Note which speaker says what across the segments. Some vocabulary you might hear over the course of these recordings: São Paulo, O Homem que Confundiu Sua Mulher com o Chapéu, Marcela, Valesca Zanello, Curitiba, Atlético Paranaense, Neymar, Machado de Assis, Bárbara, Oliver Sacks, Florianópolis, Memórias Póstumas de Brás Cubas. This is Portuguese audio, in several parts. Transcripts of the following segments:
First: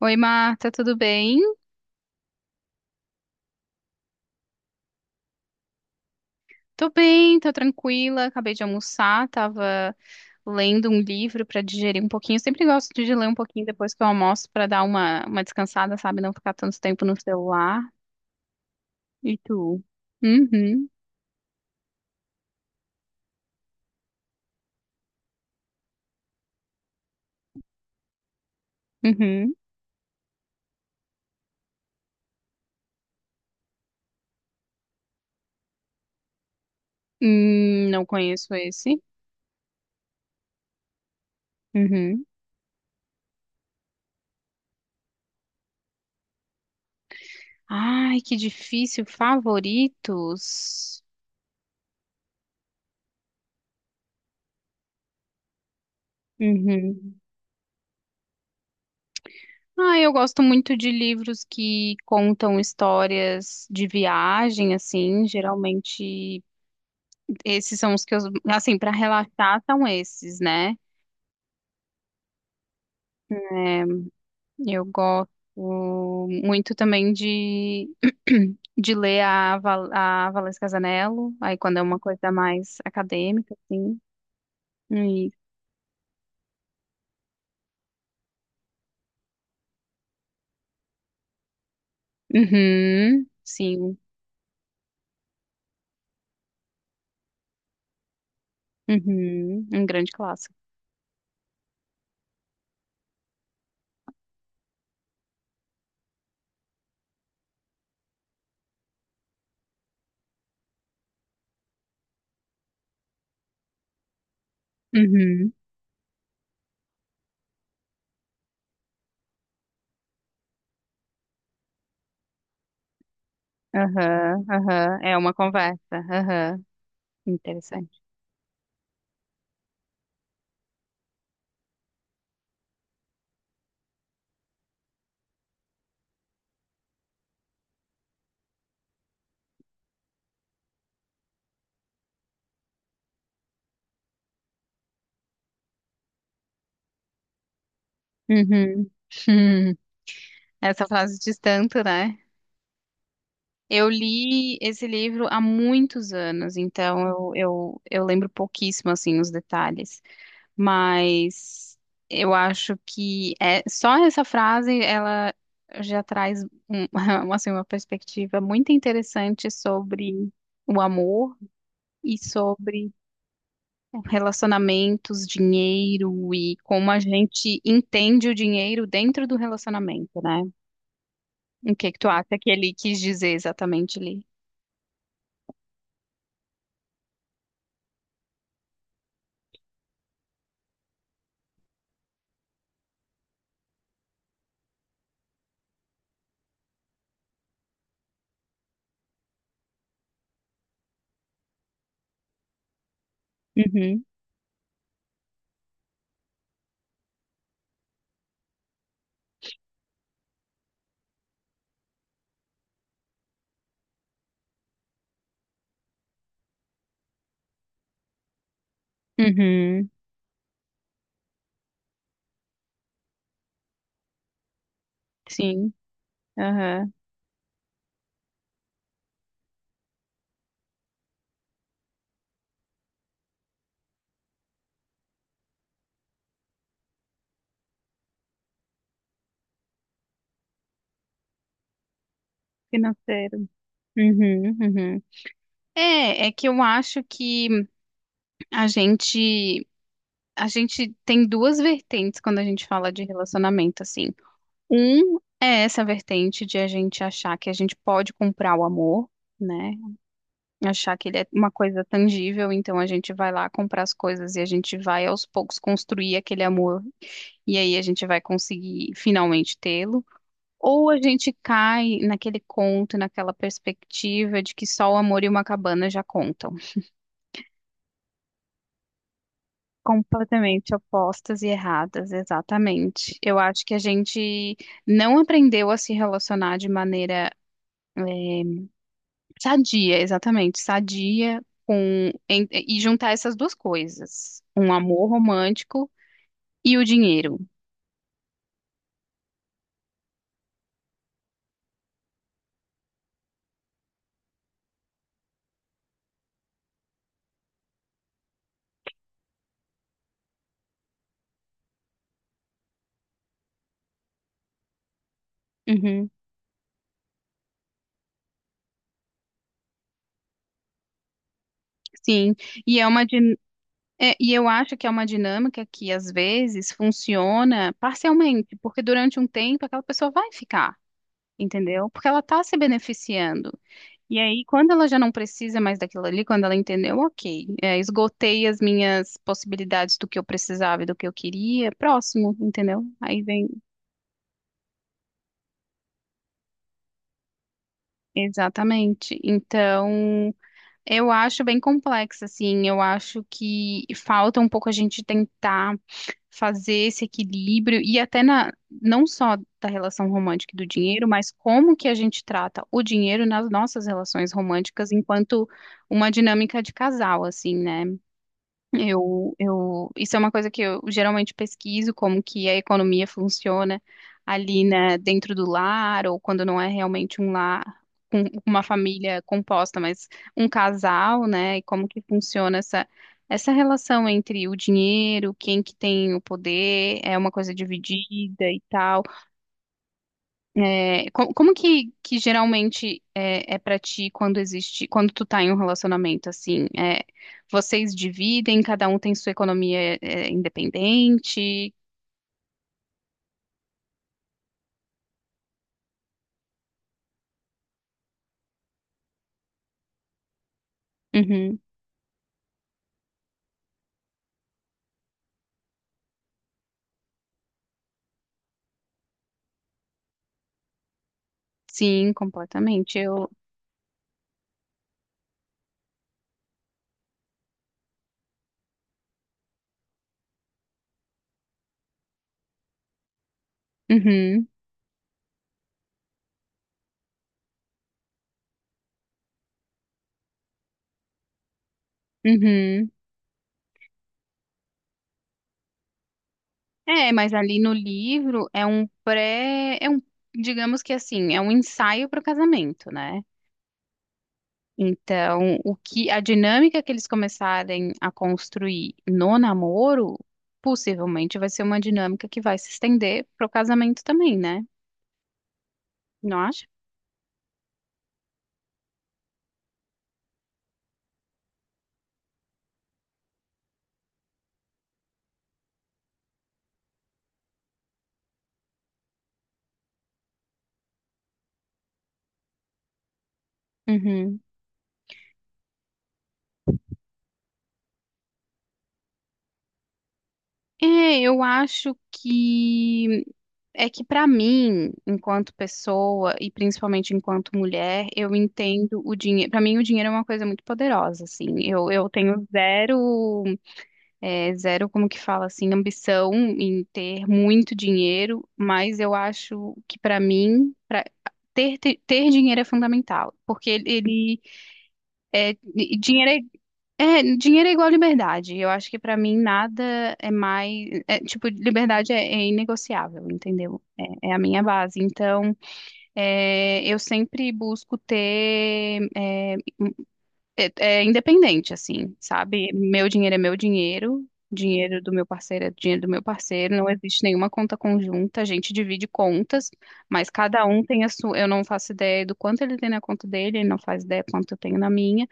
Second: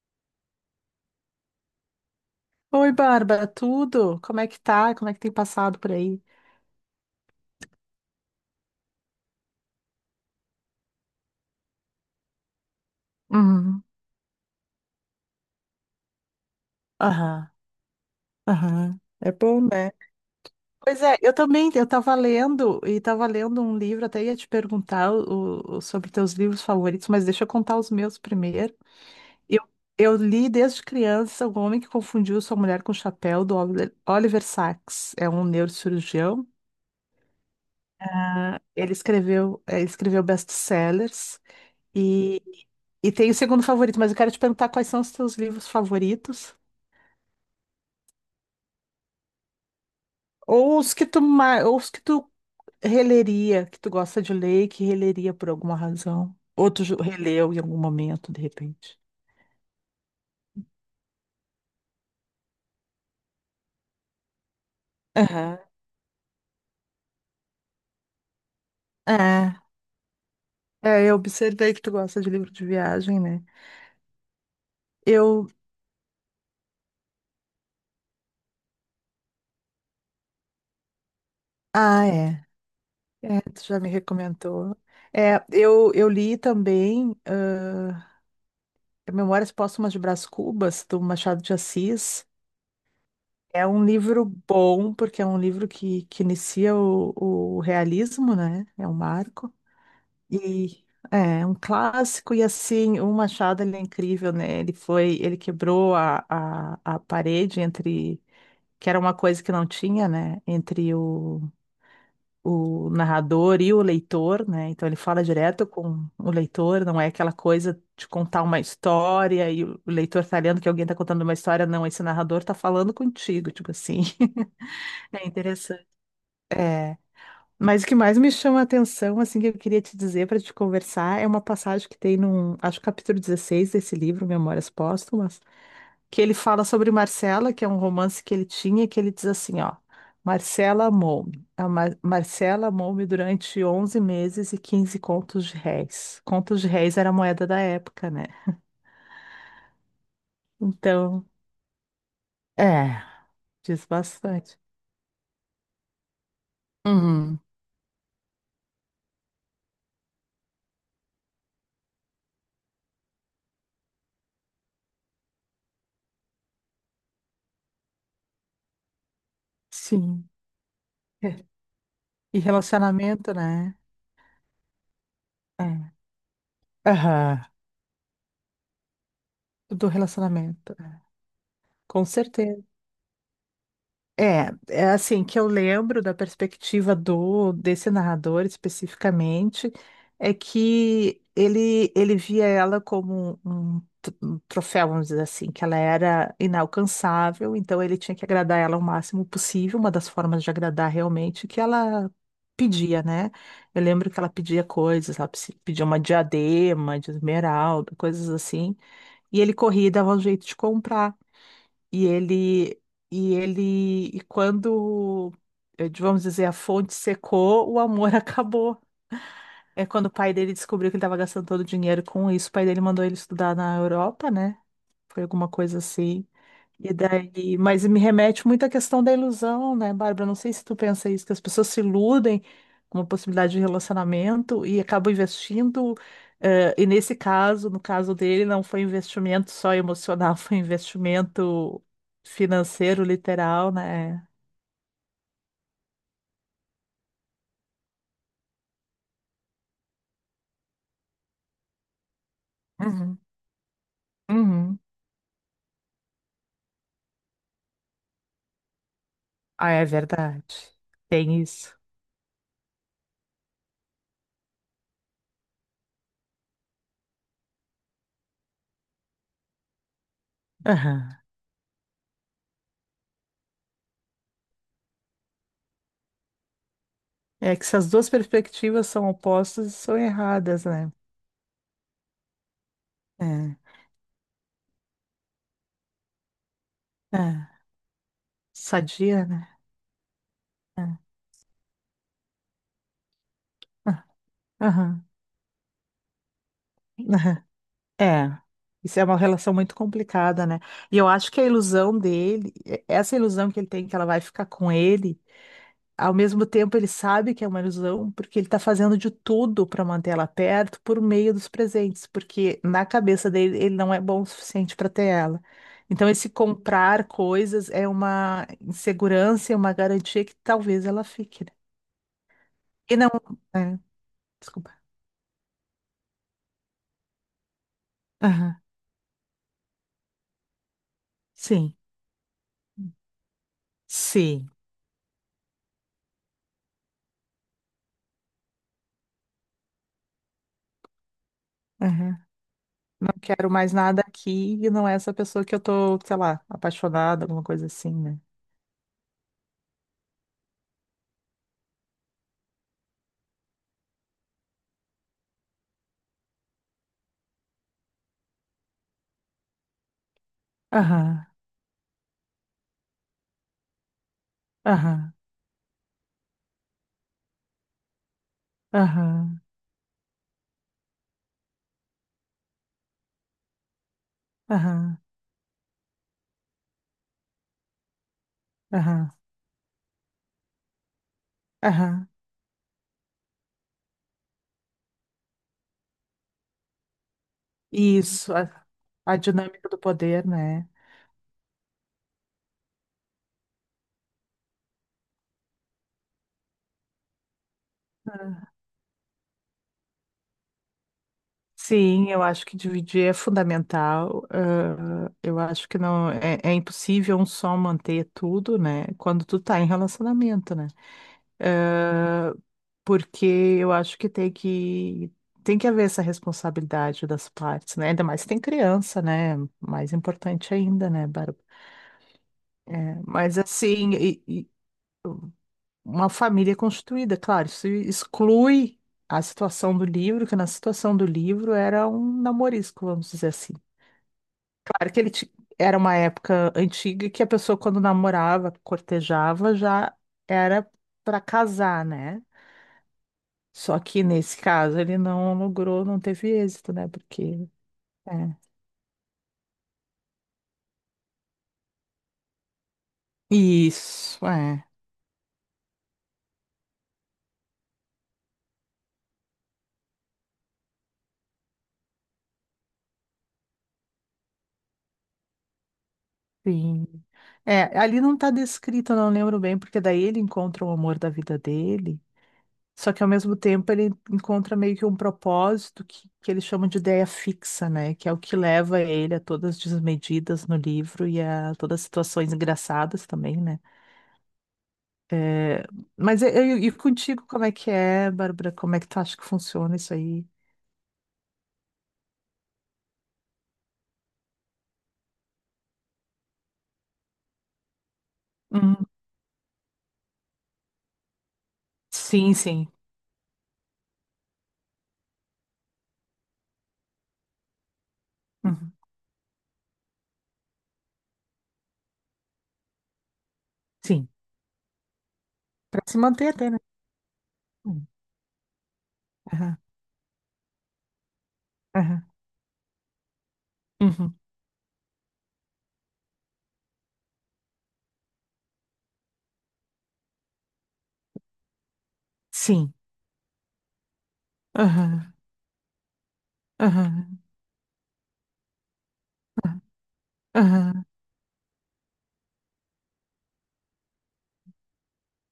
Speaker 1: Oi, Marta, tudo bem?
Speaker 2: Oi, Bárbara, tudo? Como é que tá? Como é que tem passado por aí?
Speaker 1: Tô bem, tô tranquila. Acabei de almoçar, tava lendo um livro pra digerir um pouquinho. Eu sempre gosto de ler um pouquinho
Speaker 2: Uhum.
Speaker 1: depois que eu almoço pra dar uma descansada, sabe? Não ficar tanto tempo no
Speaker 2: Aham,
Speaker 1: celular.
Speaker 2: aham. É
Speaker 1: E
Speaker 2: bom,
Speaker 1: tu?
Speaker 2: né?
Speaker 1: Uhum,
Speaker 2: Pois é, eu também, e tava lendo um livro, até ia te perguntar sobre teus livros favoritos, mas deixa eu contar os meus primeiro.
Speaker 1: uhum.
Speaker 2: Eu, eu li desde criança O Homem que Confundiu Sua Mulher com o Chapéu, do Oliver Sacks. É um neurocirurgião.
Speaker 1: Não conheço
Speaker 2: Ele
Speaker 1: esse.
Speaker 2: escreveu best-sellers
Speaker 1: Uhum.
Speaker 2: e, e tem o segundo favorito, mas eu quero te perguntar quais são os teus livros favoritos
Speaker 1: Ai, que difícil.
Speaker 2: ou os
Speaker 1: Favoritos?
Speaker 2: que tu, ma- ou os que tu releria, que tu gosta de ler e que releria por alguma razão. Ou tu
Speaker 1: Uhum.
Speaker 2: releu em algum momento, de repente.
Speaker 1: Ah, eu gosto muito de livros que contam histórias de viagem, assim,
Speaker 2: Aham.
Speaker 1: geralmente. Esses são os que eu, Assim, para
Speaker 2: É,
Speaker 1: relaxar são esses, né?
Speaker 2: eu observei que tu gosta de livro de viagem, né?
Speaker 1: É, eu gosto
Speaker 2: Eu.
Speaker 1: muito também de, de ler a, a Valesca Zanello, aí quando é uma
Speaker 2: Ah,
Speaker 1: coisa
Speaker 2: é.
Speaker 1: mais
Speaker 2: É,
Speaker 1: acadêmica,
Speaker 2: tu já me
Speaker 1: assim.
Speaker 2: recomendou.
Speaker 1: E,
Speaker 2: É, eu li também. Memórias Póstumas de Brás Cubas, do Machado de Assis.
Speaker 1: uhum,
Speaker 2: É um
Speaker 1: sim,
Speaker 2: livro bom, porque é um livro que inicia o realismo, né? É um marco.
Speaker 1: uhum, um grande clássico.
Speaker 2: E é um clássico, e assim, o Machado, ele é incrível, né? Ele quebrou a parede entre, que era uma coisa que não tinha, né? Entre o narrador e o leitor, né? Então ele fala
Speaker 1: Uhum,
Speaker 2: direto com o leitor, não é aquela coisa de contar uma história e o leitor tá lendo que alguém tá contando uma história, não, esse narrador tá falando contigo, tipo assim.
Speaker 1: aham, aham, é
Speaker 2: É
Speaker 1: uma conversa,
Speaker 2: interessante.
Speaker 1: aham,
Speaker 2: É. Mas o que
Speaker 1: interessante.
Speaker 2: mais me chama a atenção, assim, que eu queria te dizer para te conversar, é uma passagem que tem num, acho que capítulo 16 desse livro, Memórias Póstumas, que ele fala sobre Marcela, que é um romance que ele tinha, que ele diz assim, ó, Marcela amou-me. Marcela amou-me durante 11 meses e 15 contos de réis. Contos de réis era a moeda da época, né?
Speaker 1: Uhum, essa frase
Speaker 2: Então,
Speaker 1: diz tanto, né?
Speaker 2: é, diz
Speaker 1: Eu li
Speaker 2: bastante.
Speaker 1: esse livro há muitos anos, então eu,
Speaker 2: Uhum.
Speaker 1: eu, eu lembro pouquíssimo, assim, os detalhes. Mas eu acho que é, só essa frase, ela já traz um- uma, assim, uma perspectiva muito interessante sobre
Speaker 2: Sim.
Speaker 1: o amor
Speaker 2: É.
Speaker 1: e
Speaker 2: E
Speaker 1: sobre
Speaker 2: relacionamento, né?
Speaker 1: relacionamentos,
Speaker 2: É.
Speaker 1: dinheiro e como a
Speaker 2: Aham.
Speaker 1: gente entende o dinheiro dentro do
Speaker 2: Do
Speaker 1: relacionamento, né?
Speaker 2: relacionamento. É.
Speaker 1: O que que
Speaker 2: Com
Speaker 1: tu acha que
Speaker 2: certeza.
Speaker 1: ele quis dizer exatamente ali?
Speaker 2: É, assim que eu lembro da perspectiva do desse narrador especificamente, é que ele via ela como um troféu, vamos dizer assim, que ela era inalcançável, então ele tinha que agradar ela o máximo possível, uma das formas de agradar realmente que ela pedia, né? Eu
Speaker 1: Uhum,
Speaker 2: lembro que ela pedia coisas, ela pedia uma diadema de esmeralda, coisas assim, e ele corria e dava um jeito de comprar. E ele, e quando, vamos dizer, a fonte secou, o amor acabou. É
Speaker 1: uhum,
Speaker 2: quando o pai dele descobriu que ele estava gastando todo o dinheiro com isso, o pai dele mandou ele estudar na Europa, né? Foi alguma
Speaker 1: sim,
Speaker 2: coisa assim.
Speaker 1: aham,
Speaker 2: E daí, mas me remete muito à questão da ilusão, né, Bárbara? Não sei se tu pensa isso, que as pessoas se iludem com uma possibilidade de relacionamento e acabam investindo. E nesse caso, no caso dele, não foi investimento só emocional, foi investimento financeiro,
Speaker 1: Financeiro.
Speaker 2: literal, né?
Speaker 1: Uhum, uhum. É, é que eu acho que a gente, a gente tem duas vertentes quando a gente fala de
Speaker 2: Uhum.
Speaker 1: relacionamento, assim.
Speaker 2: Uhum.
Speaker 1: Um é essa vertente de a gente achar que a gente pode comprar o amor,
Speaker 2: Ah,
Speaker 1: né?
Speaker 2: é verdade.
Speaker 1: Achar que ele é
Speaker 2: Tem
Speaker 1: uma
Speaker 2: isso.
Speaker 1: coisa tangível, então a gente vai lá comprar as coisas e a gente vai aos poucos construir aquele amor, e aí a gente vai conseguir finalmente tê-lo. Ou a
Speaker 2: Aham.
Speaker 1: gente cai naquele conto, naquela perspectiva de que só o amor e uma cabana já contam.
Speaker 2: É que se as duas perspectivas são opostas, são erradas,
Speaker 1: Completamente
Speaker 2: né?
Speaker 1: opostas e erradas, exatamente. Eu
Speaker 2: É.
Speaker 1: acho que a gente não aprendeu a se relacionar de maneira
Speaker 2: É. Sadia, né?
Speaker 1: sadia, exatamente,
Speaker 2: É.
Speaker 1: sadia e juntar essas duas
Speaker 2: Ah,
Speaker 1: coisas, um
Speaker 2: aham.
Speaker 1: amor romântico e o dinheiro.
Speaker 2: É, isso é uma relação muito complicada, né? E eu acho que a ilusão dele, essa ilusão que ele tem que ela vai ficar com ele, ao mesmo tempo ele sabe que é uma ilusão, porque ele tá fazendo de tudo para manter ela perto por meio dos presentes, porque na cabeça dele ele não é bom o suficiente para ter ela. Então
Speaker 1: Uhum,
Speaker 2: esse comprar coisas é uma insegurança e uma garantia que talvez ela fique, né?
Speaker 1: sim, e é
Speaker 2: E
Speaker 1: uma
Speaker 2: não,
Speaker 1: din-
Speaker 2: é,
Speaker 1: é, e eu
Speaker 2: desculpa.
Speaker 1: acho que é uma dinâmica que às vezes funciona parcialmente,
Speaker 2: Aham.
Speaker 1: porque durante um tempo aquela pessoa vai ficar,
Speaker 2: Sim,
Speaker 1: entendeu? Porque ela está se beneficiando. E aí,
Speaker 2: sim.
Speaker 1: quando ela já não precisa mais daquilo ali, quando ela entendeu, ok, é, esgotei as minhas possibilidades do que eu precisava e do que eu queria, próximo, entendeu?
Speaker 2: Não
Speaker 1: Aí vem.
Speaker 2: quero mais nada aqui e não é essa pessoa que eu tô, sei lá, apaixonada, alguma coisa assim, né?
Speaker 1: Exatamente. Então, eu acho bem complexo, assim. Eu acho que falta um pouco a gente tentar fazer esse equilíbrio e até não só da relação romântica e do dinheiro,
Speaker 2: Aham,
Speaker 1: mas como que a gente trata o dinheiro nas nossas relações românticas
Speaker 2: aham,
Speaker 1: enquanto uma dinâmica de casal, assim, né?
Speaker 2: aham,
Speaker 1: Isso é uma coisa que eu geralmente pesquiso, como que a economia funciona ali,
Speaker 2: aham,
Speaker 1: né, dentro do lar, ou quando não é realmente um lar com uma
Speaker 2: aham,
Speaker 1: família composta, mas um casal, né, e como que
Speaker 2: aham.
Speaker 1: funciona essa relação entre o dinheiro, quem que tem o poder, é uma coisa
Speaker 2: Isso,
Speaker 1: dividida e
Speaker 2: a,
Speaker 1: tal.
Speaker 2: a dinâmica do poder, né?
Speaker 1: É, como que geralmente é, é para ti quando existe, quando tu tá em um relacionamento assim? É, vocês dividem, cada um tem sua economia é, independente?
Speaker 2: Sim, eu acho que dividir é fundamental. Ah, eu acho que não é, é impossível um só manter tudo, né? Quando tu tá em relacionamento, né?
Speaker 1: Uhum.
Speaker 2: Ah, porque eu acho que tem que haver essa responsabilidade das partes, né? Ainda mais se tem criança, né? Mais importante ainda, né, Bárbara?
Speaker 1: Sim,
Speaker 2: É,
Speaker 1: completamente. Eu,
Speaker 2: mas assim, e uma família constituída, claro, isso exclui a situação do livro, que na situação do livro era um namorisco, vamos dizer assim.
Speaker 1: uhum,
Speaker 2: Claro que era uma época antiga que a pessoa quando namorava, cortejava, já era para casar, né?
Speaker 1: uhum.
Speaker 2: Só que nesse caso ele não logrou, não teve êxito, né?
Speaker 1: É, mas
Speaker 2: Porque.
Speaker 1: ali no
Speaker 2: É.
Speaker 1: livro é um, digamos que assim, é um ensaio para o casamento, né?
Speaker 2: Isso, é.
Speaker 1: Então, o que a dinâmica que eles começarem a construir no namoro, possivelmente vai ser uma dinâmica que vai se estender pro casamento também, né? Não acha?
Speaker 2: Sim. É, ali não tá descrito, eu não lembro bem, porque daí ele encontra o amor da vida dele, só que ao mesmo tempo ele encontra meio que um propósito que eles chamam de ideia fixa, né? Que é o que leva ele a todas as desmedidas no livro e a todas as situações engraçadas também, né?
Speaker 1: Uhum.
Speaker 2: É, mas eu e contigo, como é que é, Bárbara? Como é que tu acha que funciona isso aí?
Speaker 1: É, eu acho que é que pra mim, enquanto pessoa e principalmente enquanto mulher, eu
Speaker 2: Uhum.
Speaker 1: entendo o dinheiro. Pra mim, o dinheiro é uma coisa muito poderosa, assim. Eu
Speaker 2: Sim,
Speaker 1: tenho
Speaker 2: sim.
Speaker 1: zero. É, zero, como que fala assim, ambição em ter muito dinheiro,
Speaker 2: Uhum.
Speaker 1: mas eu acho que ter dinheiro é fundamental, porque
Speaker 2: Sim, para se manter
Speaker 1: dinheiro
Speaker 2: até, né?
Speaker 1: é, dinheiro é
Speaker 2: Uhum.
Speaker 1: igual liberdade. Eu acho que para mim
Speaker 2: Aham,
Speaker 1: nada é mais, é, tipo,
Speaker 2: aham,
Speaker 1: liberdade é, é inegociável, entendeu?
Speaker 2: uhum.
Speaker 1: É, é a minha base. Então, é, eu sempre busco ter é, é independente, assim, sabe?
Speaker 2: Sim.
Speaker 1: Meu dinheiro é meu dinheiro, dinheiro do
Speaker 2: Aham,
Speaker 1: meu parceiro é dinheiro do meu parceiro, não
Speaker 2: aham,
Speaker 1: existe nenhuma conta conjunta, a gente divide contas, mas cada um
Speaker 2: aham,
Speaker 1: tem a sua. Eu não faço ideia do quanto ele tem na conta dele, ele não faz ideia quanto eu tenho na minha,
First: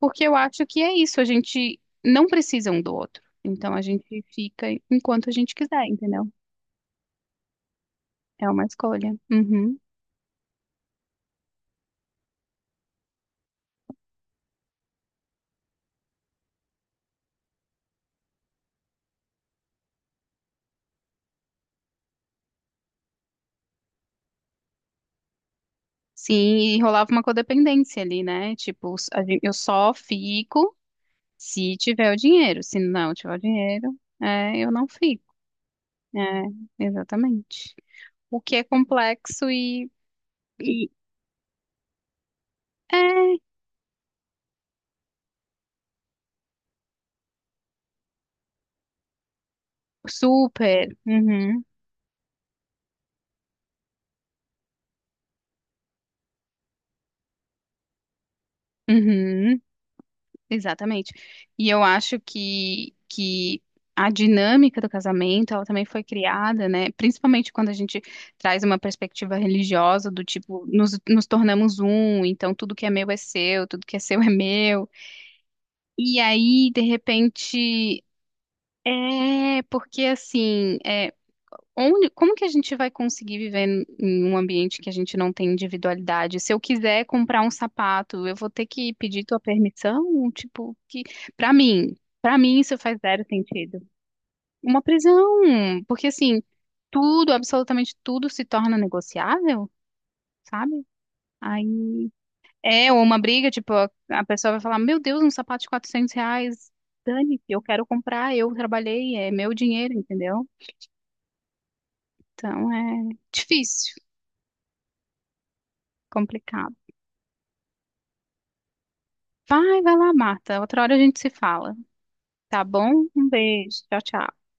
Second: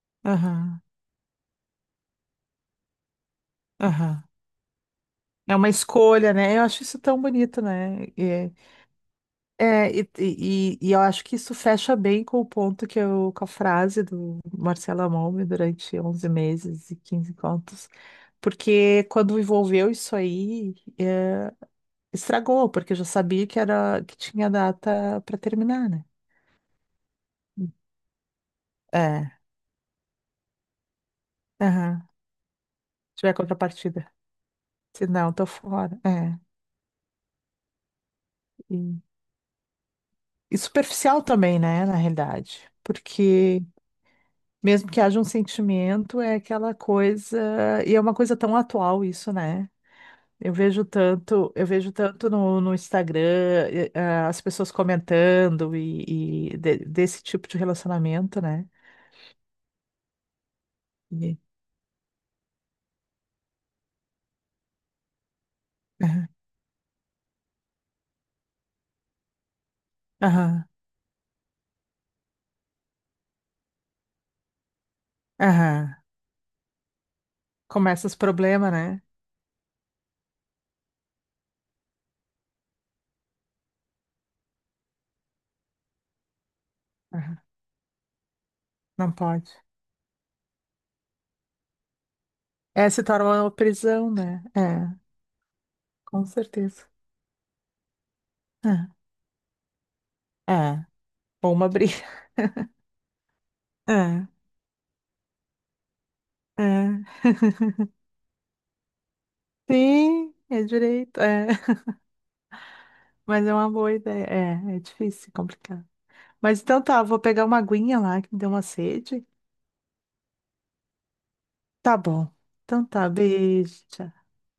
Speaker 1: porque eu acho que
Speaker 2: aham,
Speaker 1: é isso, a gente não precisa um do outro, então a
Speaker 2: aham.
Speaker 1: gente fica enquanto a gente
Speaker 2: É uma
Speaker 1: quiser, entendeu?
Speaker 2: escolha, né? Eu acho isso tão bonito, né? E,
Speaker 1: É
Speaker 2: é,
Speaker 1: uma escolha. Uhum.
Speaker 2: é, e, e, e eu acho que isso fecha bem com o ponto que eu, com a frase do Marcelo Amon durante 11 meses e 15 contos, porque quando envolveu isso aí, estragou, porque eu já sabia que tinha data para terminar, né?
Speaker 1: Sim, e rolava uma codependência ali, né? Tipo,
Speaker 2: É,
Speaker 1: eu só fico. Se
Speaker 2: aham,
Speaker 1: tiver o dinheiro, se não tiver
Speaker 2: tiver
Speaker 1: o dinheiro,
Speaker 2: contrapartida.
Speaker 1: é, eu não
Speaker 2: Se
Speaker 1: fico.
Speaker 2: não, tô fora.
Speaker 1: É,
Speaker 2: É.
Speaker 1: exatamente. O que é
Speaker 2: E,
Speaker 1: complexo e,
Speaker 2: e
Speaker 1: e
Speaker 2: superficial também, né, na realidade.
Speaker 1: é
Speaker 2: Porque mesmo que haja um sentimento, é aquela coisa. E é uma coisa tão atual isso, né?
Speaker 1: super. Uhum,
Speaker 2: Eu vejo tanto no Instagram, ah, as pessoas comentando e desse tipo de relacionamento, né?
Speaker 1: uhum, exatamente.
Speaker 2: E-
Speaker 1: E eu acho que a dinâmica do casamento, ela também foi
Speaker 2: Aham,
Speaker 1: criada, né? Principalmente quando a gente traz uma perspectiva religiosa do
Speaker 2: aham,
Speaker 1: tipo, nos tornamos um, então tudo que é meu é seu, tudo que é seu é meu.
Speaker 2: aham.
Speaker 1: E aí, de repente.
Speaker 2: Começa os problemas, né?
Speaker 1: É, porque assim, é, onde, como que a gente vai conseguir viver em um ambiente que a gente não tem individualidade? Se eu quiser
Speaker 2: Aham.
Speaker 1: comprar um sapato, eu vou ter que
Speaker 2: Não
Speaker 1: pedir tua
Speaker 2: pode.
Speaker 1: permissão? Tipo, que para mim, para mim isso
Speaker 2: É,
Speaker 1: faz
Speaker 2: se
Speaker 1: zero
Speaker 2: torna uma
Speaker 1: sentido.
Speaker 2: prisão, né?
Speaker 1: Uma
Speaker 2: É,
Speaker 1: prisão, porque
Speaker 2: com
Speaker 1: assim,
Speaker 2: certeza.
Speaker 1: tudo, absolutamente tudo se torna
Speaker 2: É.
Speaker 1: negociável, sabe?
Speaker 2: É, ou uma briga.
Speaker 1: Aí é ou uma briga, tipo, a
Speaker 2: É,
Speaker 1: pessoa vai falar, meu Deus, um sapato de R$ 400,
Speaker 2: é.
Speaker 1: dane-se, eu quero comprar, eu trabalhei, é meu dinheiro,
Speaker 2: Sim,
Speaker 1: entendeu?
Speaker 2: é direito, é.
Speaker 1: Então é
Speaker 2: Mas é uma boa
Speaker 1: difícil,
Speaker 2: ideia. É, é difícil, é complicado. Mas
Speaker 1: complicado.
Speaker 2: então tá, eu vou pegar uma aguinha lá que me deu uma sede.
Speaker 1: Vai, vai lá, Marta. Outra hora a gente se fala.
Speaker 2: Tá bom.
Speaker 1: Tá
Speaker 2: Então
Speaker 1: bom?
Speaker 2: tá,
Speaker 1: Um beijo.
Speaker 2: beijo.
Speaker 1: Tchau,
Speaker 2: Tchau.
Speaker 1: tchau.